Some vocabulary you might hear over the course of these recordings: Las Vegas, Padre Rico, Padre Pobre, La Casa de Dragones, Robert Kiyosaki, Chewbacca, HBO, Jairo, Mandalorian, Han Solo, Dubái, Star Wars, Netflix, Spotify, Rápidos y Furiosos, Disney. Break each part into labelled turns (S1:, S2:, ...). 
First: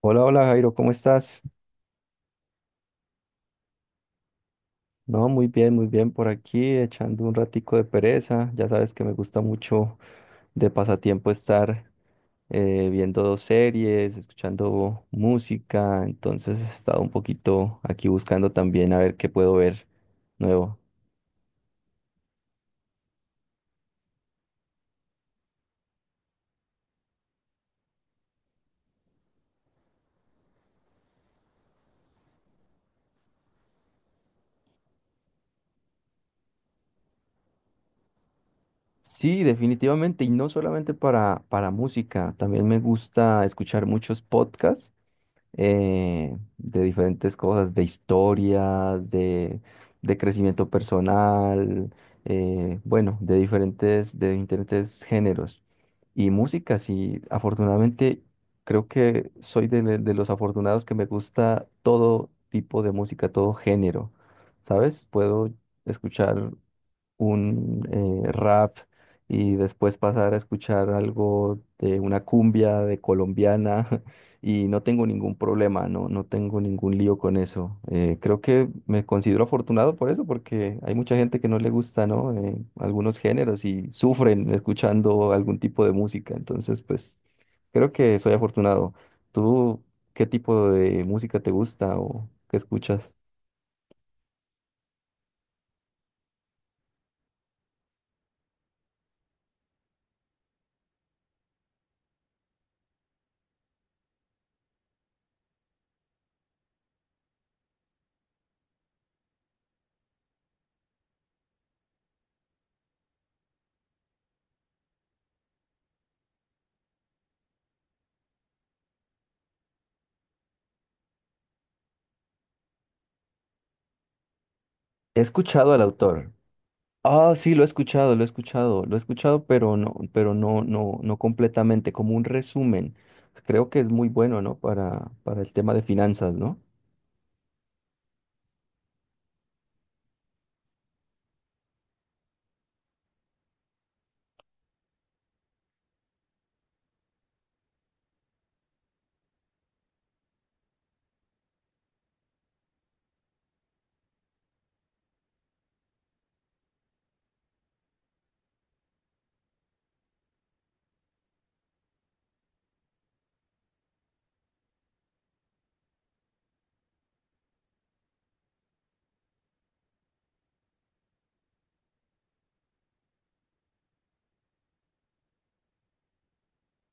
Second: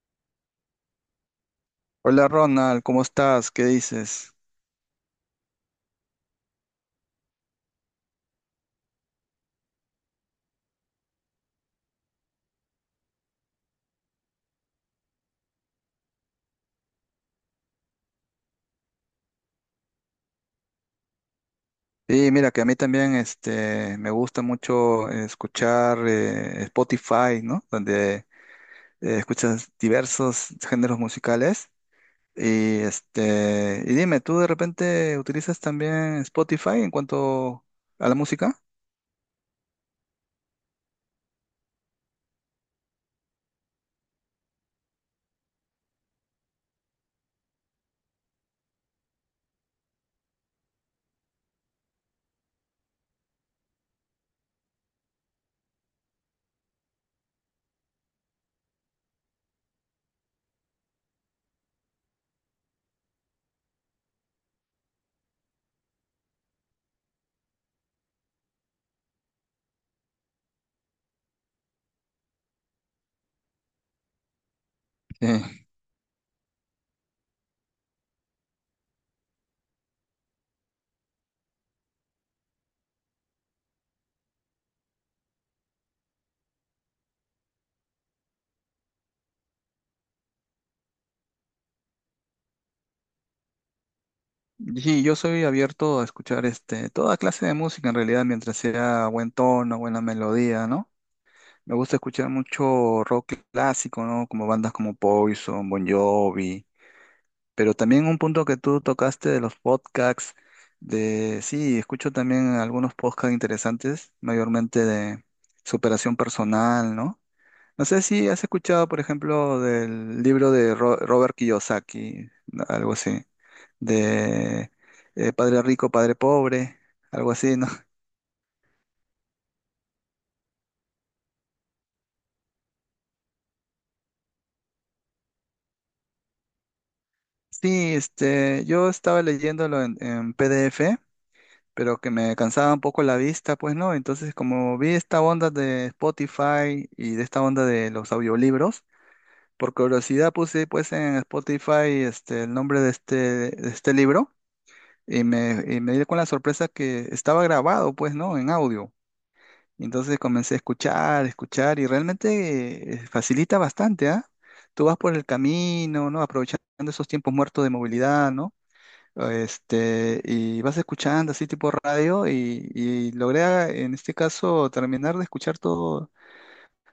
S1: Hola, hola Jairo, ¿cómo estás?
S2: Hola Ronald, ¿cómo estás? ¿Qué dices?
S1: No, muy bien por aquí, echando un ratico de pereza. Ya sabes que me gusta mucho de pasatiempo estar viendo dos series, escuchando música, entonces he estado un poquito aquí buscando también a ver qué puedo ver nuevo.
S2: Sí, mira que a mí también me gusta mucho escuchar Spotify, ¿no? Donde escuchas diversos géneros musicales. Y dime, ¿tú de repente utilizas también Spotify en cuanto a la música?
S1: Sí, definitivamente, y no solamente para música, también me gusta escuchar muchos podcasts. De diferentes cosas, de historias, de crecimiento personal, bueno, de de diferentes géneros. Y música, sí, afortunadamente creo que soy de los afortunados que me gusta todo tipo de música, todo género, ¿sabes? Puedo escuchar un rap y después pasar a escuchar algo de una cumbia de colombiana y no tengo ningún
S2: Sí.
S1: problema, no, no tengo ningún lío con eso. Creo que me considero afortunado por eso, porque hay mucha gente que no le gusta, ¿no? Algunos géneros y sufren escuchando algún tipo de música, entonces pues creo que soy afortunado. ¿Tú qué tipo de música te gusta o qué escuchas?
S2: Sí, yo soy abierto a escuchar toda clase de música en realidad, mientras sea buen tono, buena melodía, ¿no? Me gusta escuchar mucho rock clásico, ¿no? Como bandas como Poison, Bon Jovi, pero también un punto que tú tocaste de los podcasts, de sí, escucho también algunos podcasts interesantes, mayormente de superación personal, ¿no? No sé si has escuchado, por ejemplo, del libro de Robert Kiyosaki, algo así, de
S1: He
S2: Padre
S1: escuchado al
S2: Rico, Padre
S1: autor.
S2: Pobre, algo
S1: Ah, sí,
S2: así,
S1: lo he
S2: ¿no?
S1: escuchado, lo he escuchado, lo he escuchado, pero no, no, no completamente, como un resumen. Creo que es muy bueno, ¿no? Para el tema de finanzas, ¿no?
S2: Sí, este, yo estaba leyéndolo en PDF, pero que me cansaba un poco la vista, pues no. Entonces, como vi esta onda de Spotify y de esta onda de los audiolibros, por curiosidad puse pues en Spotify el nombre de este libro y me di con la sorpresa que estaba grabado, pues no, en audio. Entonces comencé a escuchar, escuchar y realmente facilita bastante, ¿ah? Tú vas por el camino, ¿no? Aprovechando esos tiempos muertos de movilidad, ¿no? Este, y vas escuchando así tipo radio y en este caso terminar de escuchar todo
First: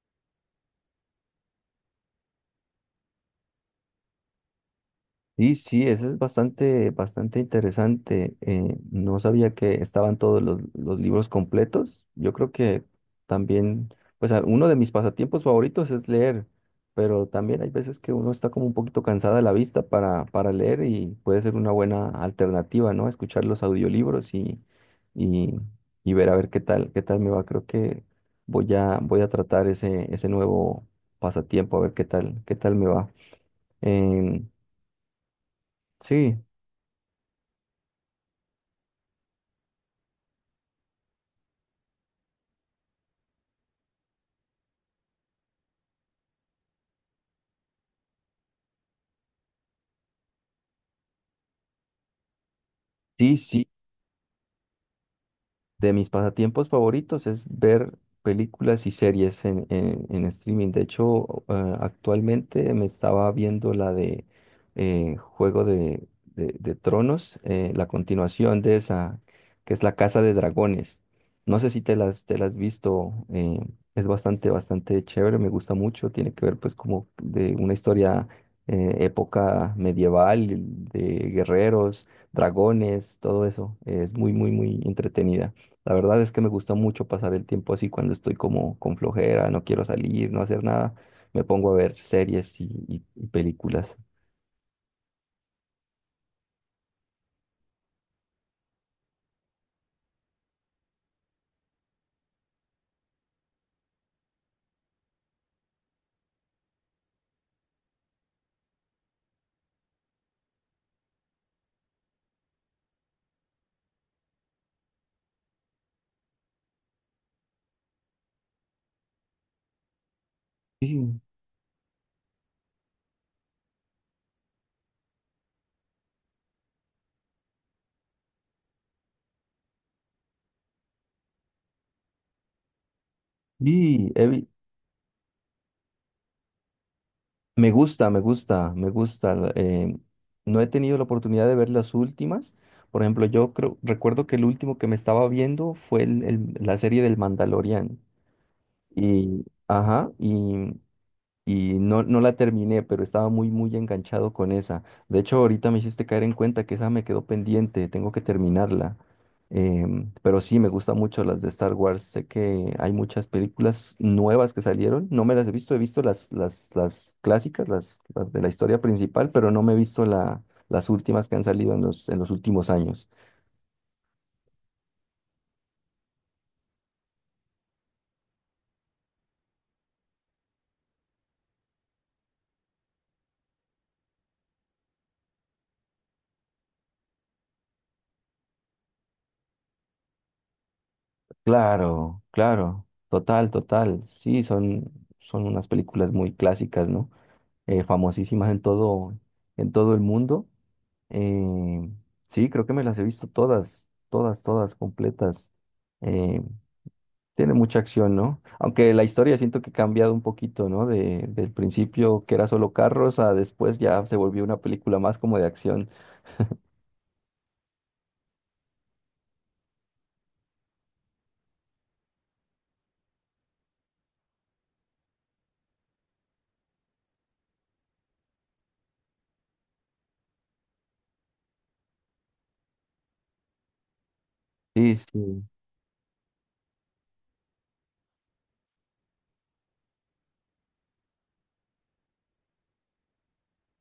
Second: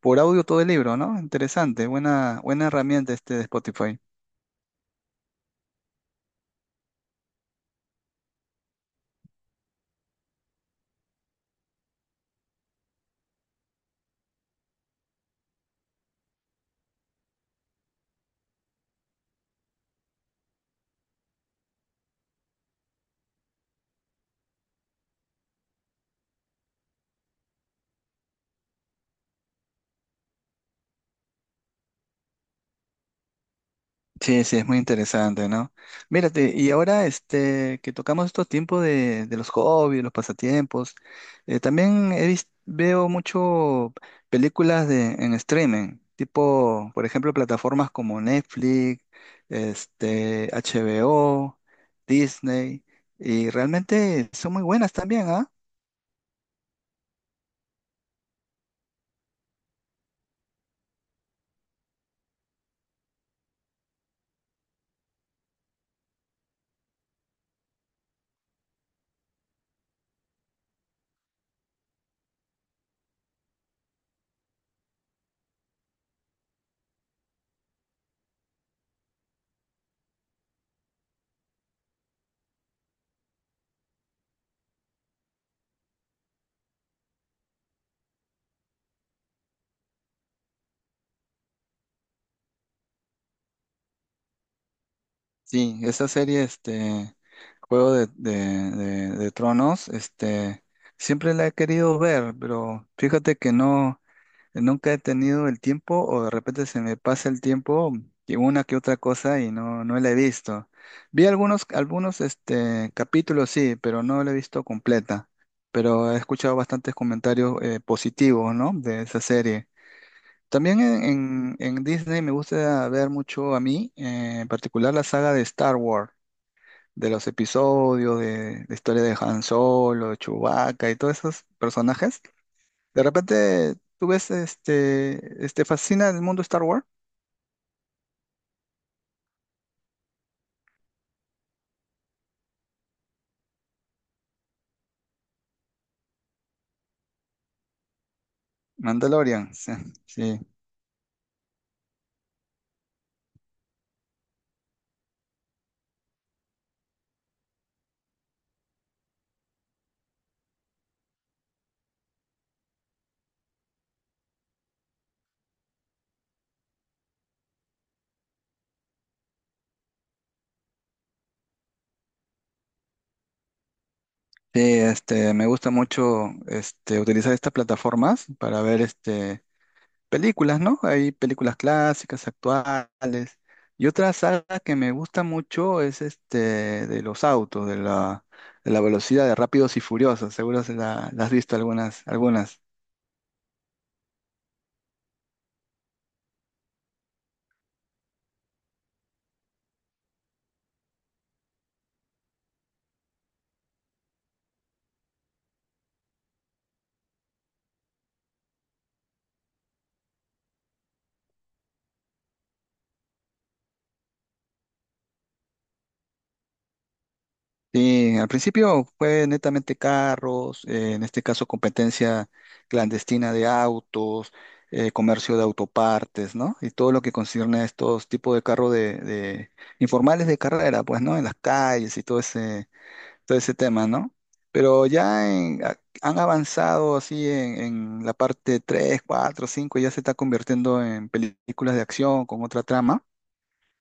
S2: por audio todo el libro, ¿no? Interesante, buena herramienta este de Spotify.
S1: Sí, sí, eso es bastante, bastante interesante. No sabía que estaban todos los libros completos. Yo creo que también, pues uno de mis pasatiempos favoritos es leer, pero también hay veces que uno está como un poquito cansada de la vista para leer y puede ser una buena alternativa, ¿no? Escuchar los audiolibros y, y ver a ver qué tal me va. Creo que voy a tratar ese nuevo pasatiempo, a ver qué tal me va.
S2: Sí,
S1: Em,
S2: sí, es muy interesante, ¿no?
S1: Sí,
S2: Mírate, y ahora este, que tocamos estos tiempos de los hobbies, los pasatiempos, también veo mucho películas de, en streaming, tipo, por ejemplo, plataformas como Netflix, este, HBO, Disney,
S1: Sí,
S2: y
S1: sí,
S2: realmente son muy buenas también, ¿ah?
S1: de mis pasatiempos favoritos es ver películas y series en streaming. De hecho, actualmente me estaba viendo la de Juego de Tronos, la continuación de esa, que es La Casa de Dragones. No sé si te las has visto, es bastante, bastante chévere, me gusta mucho. Tiene que ver pues como de una historia época medieval, de guerreros, dragones, todo eso. Es muy, muy, muy entretenida. La verdad es que me gusta mucho pasar el tiempo así cuando estoy como con flojera, no quiero salir, no hacer nada. Me pongo a ver series y películas.
S2: Sí, esa serie, este, Juego de Tronos, este, siempre la he querido ver, pero fíjate que no, nunca he tenido el tiempo o de repente se me pasa el tiempo y una que otra cosa y no, no la he visto. Vi algunos, este, capítulos, sí, pero no la he visto completa, pero he escuchado bastantes comentarios positivos, ¿no? De esa serie. También
S1: Sí,
S2: en Disney me gusta ver mucho a mí, en particular la saga de Star Wars de los episodios, de la historia de Han Solo, de Chewbacca y todos esos personajes. De repente tú
S1: sí,
S2: ves, este fascina el mundo Star Wars,
S1: me gusta, me gusta, me gusta. No he tenido la oportunidad de ver las últimas. Por ejemplo, yo creo, recuerdo que el último que me estaba viendo fue la serie del Mandalorian. Y,
S2: Mandalorian, sí,
S1: ajá,
S2: sí.
S1: y no, no la terminé, pero estaba muy, muy enganchado con esa. De hecho, ahorita me hiciste caer en cuenta que esa me quedó pendiente, tengo que terminarla. Pero sí, me gustan mucho las de Star Wars. Sé que hay muchas películas nuevas que salieron. No me las he visto las clásicas, las de la historia principal, pero no me he visto las últimas que han salido en en los últimos años.
S2: Sí, este, me gusta mucho utilizar estas plataformas para ver este, películas, ¿no? Hay películas clásicas, actuales. Y otra saga que me gusta mucho es este de los autos, de la velocidad de Rápidos y Furiosos. Seguro se la has visto algunas,
S1: Claro,
S2: algunas.
S1: claro, total, total. Sí, son unas películas muy clásicas, ¿no? Famosísimas en todo el mundo. Eh, sí, creo que me las he visto todas, todas, todas completas. Eh, Tiene mucha acción, ¿no? Aunque la historia siento que ha cambiado un poquito, ¿no? De, del principio que era solo carros a después ya se volvió una película más como de acción.
S2: Sí, al principio fue netamente carros, en este caso competencia clandestina de autos, comercio de autopartes, ¿no? Y todo lo que concierne a estos tipos de carros informales de carrera, pues, ¿no? En las calles y todo ese tema, ¿no? Pero
S1: Sí,
S2: ya
S1: sí.
S2: han avanzado así en la parte 3, 4, 5, ya se está convirtiendo en películas de acción con otra trama.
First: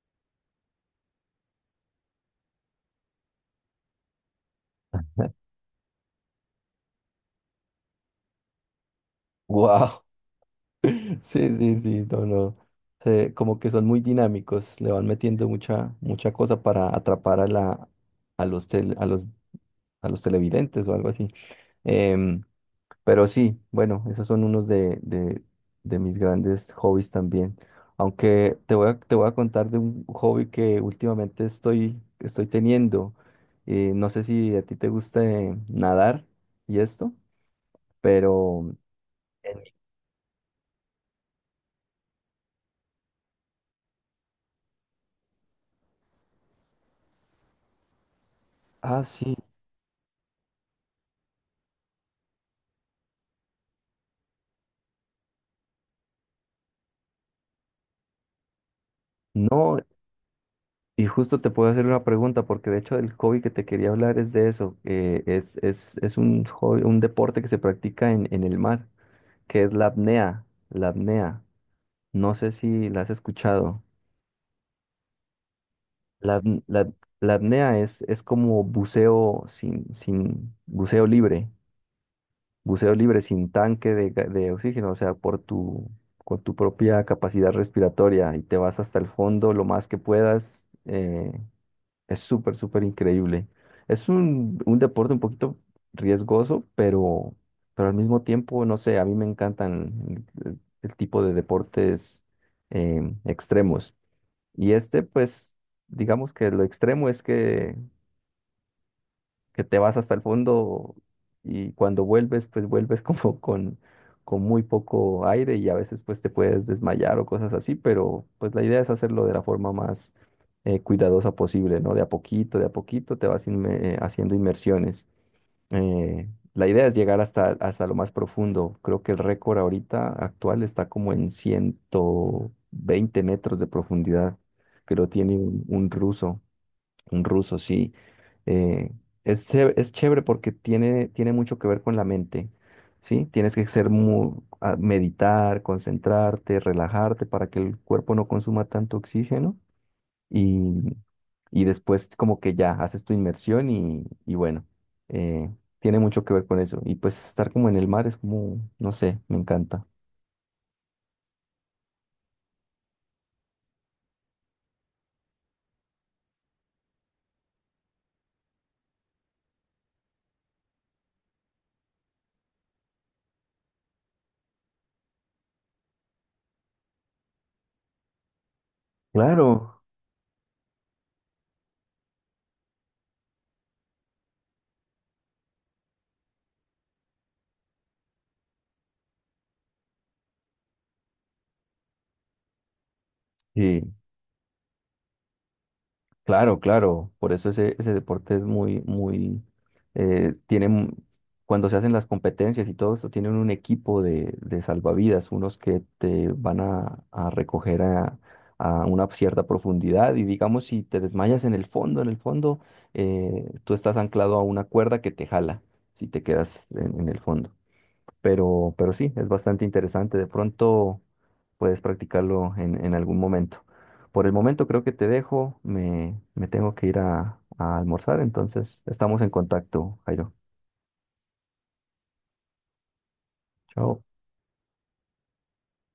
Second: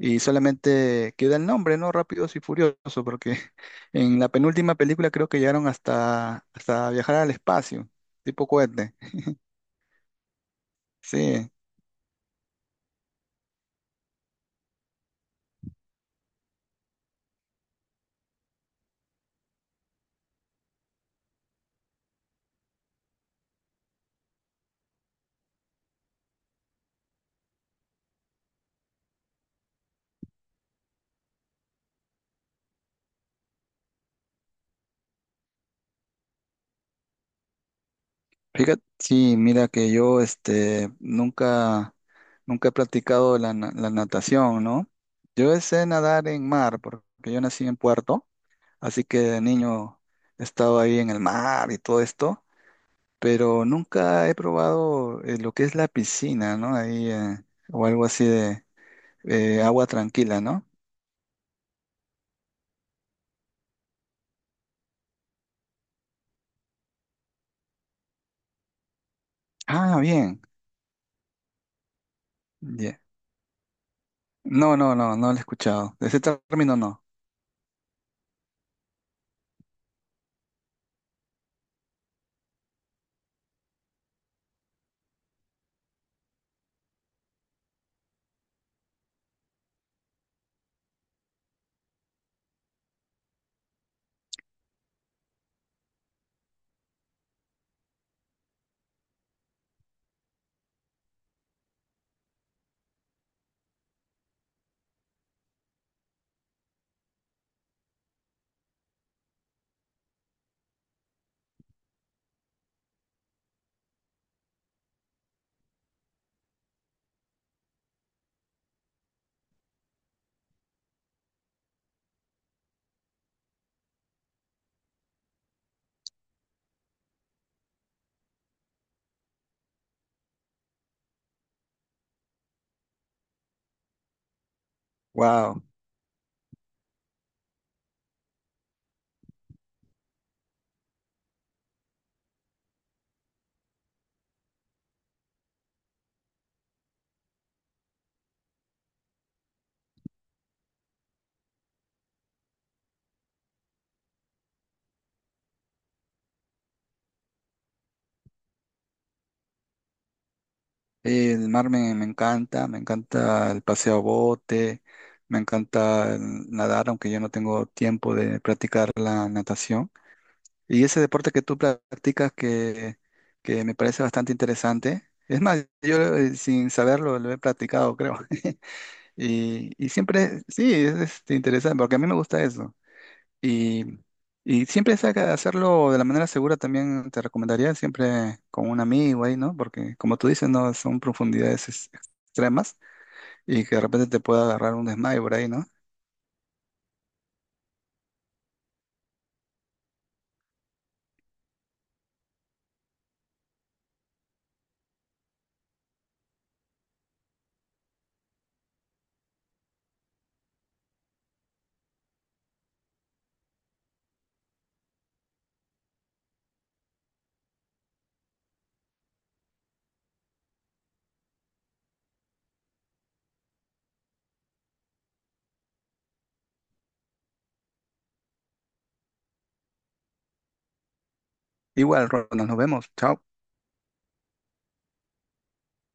S2: Y solamente queda el nombre, ¿no? Rápidos y Furiosos, porque en la penúltima película creo que llegaron hasta, hasta viajar al espacio, tipo cohete.
S1: Wow. Sí,
S2: Sí,
S1: sí, sí, no, no. Como que son muy dinámicos, le van metiendo mucha, mucha cosa para atrapar a la, a los, tel- a los a los televidentes o algo así. Em, pero sí, bueno, esos son unos de mis grandes hobbies también. Aunque te voy a contar de un hobby que últimamente estoy, estoy teniendo. No sé si a ti te guste nadar y esto, pero...
S2: fíjate, sí,
S1: en-
S2: mira que yo este, nunca, nunca he practicado la natación, ¿no? Yo sé nadar en mar, porque yo nací en Puerto, así
S1: Ah,
S2: que
S1: sí.
S2: de niño he estado ahí en el mar y todo esto, pero nunca he probado lo que es la piscina, ¿no? Ahí, o algo así.
S1: No,
S2: Agua tranquila, ¿no?
S1: y justo te puedo hacer una pregunta, porque de hecho el hobby que te quería hablar es de eso. Es, es un un deporte que se practica en el mar. Que es la
S2: Ah, bien.
S1: apnea. La apnea. No sé si
S2: Ya.
S1: la has escuchado.
S2: No, no, no, no lo he escuchado. De ese
S1: La, apn-
S2: término
S1: la-
S2: no.
S1: la apnea es como buceo sin buceo libre, buceo libre sin tanque de oxígeno, o sea, por tu, con tu propia capacidad respiratoria y te vas hasta el fondo lo más que puedas. Es súper, súper increíble. Es un deporte un poquito riesgoso, pero al mismo tiempo, no sé, a mí me encantan el tipo de deportes extremos. Y este, pues, digamos que lo extremo es que te vas hasta el fondo y cuando vuelves, pues vuelves como con muy poco aire y a veces pues te puedes desmayar o cosas así, pero pues la idea es hacerlo de la forma más cuidadosa posible, ¿no? De a poquito haciendo inmersiones. La idea es llegar hasta, hasta lo más profundo. Creo que el récord ahorita actual está como en 120 metros de profundidad, que lo tiene
S2: Wow.
S1: un ruso. Un ruso, sí. Eh, es, es chévere porque tiene, tiene mucho que ver con la mente, ¿sí? Tienes que ser meditar, concentrarte, relajarte para que el cuerpo no consuma tanto oxígeno y, y después como que ya haces tu inmersión y bueno, eh, tiene mucho que ver con eso. Y pues estar como en el mar es como, no sé, me encanta.
S2: El mar me encanta el paseo a bote, me encanta el nadar, aunque yo no tengo tiempo de practicar la natación. Y ese deporte que tú practicas que me parece bastante interesante. Es más, yo sin saberlo lo he practicado, creo. Y,
S1: Claro.
S2: y siempre, sí, es interesante, porque a mí me gusta eso. Y, y siempre saca de hacerlo de la manera segura también te recomendaría, siempre con un amigo ahí, ¿no? Porque como tú dices, no son profundidades extremas y que de
S1: Sí.
S2: repente te pueda agarrar un desmayo por ahí, ¿no?
S1: Claro, claro, por eso ese, ese deporte es muy, muy, tiene, cuando se hacen las competencias y todo esto, tienen un equipo de salvavidas, unos que a recoger a una cierta profundidad y digamos si te desmayas en el fondo, tú estás anclado a una cuerda que te jala si te quedas en el fondo, pero sí, es bastante interesante. De pronto puedes practicarlo en algún momento. Por el momento creo que te dejo, me tengo que ir a almorzar, entonces estamos en contacto, Jairo.
S2: Igual, Ronald, nos vemos. Chao.
S1: Chao.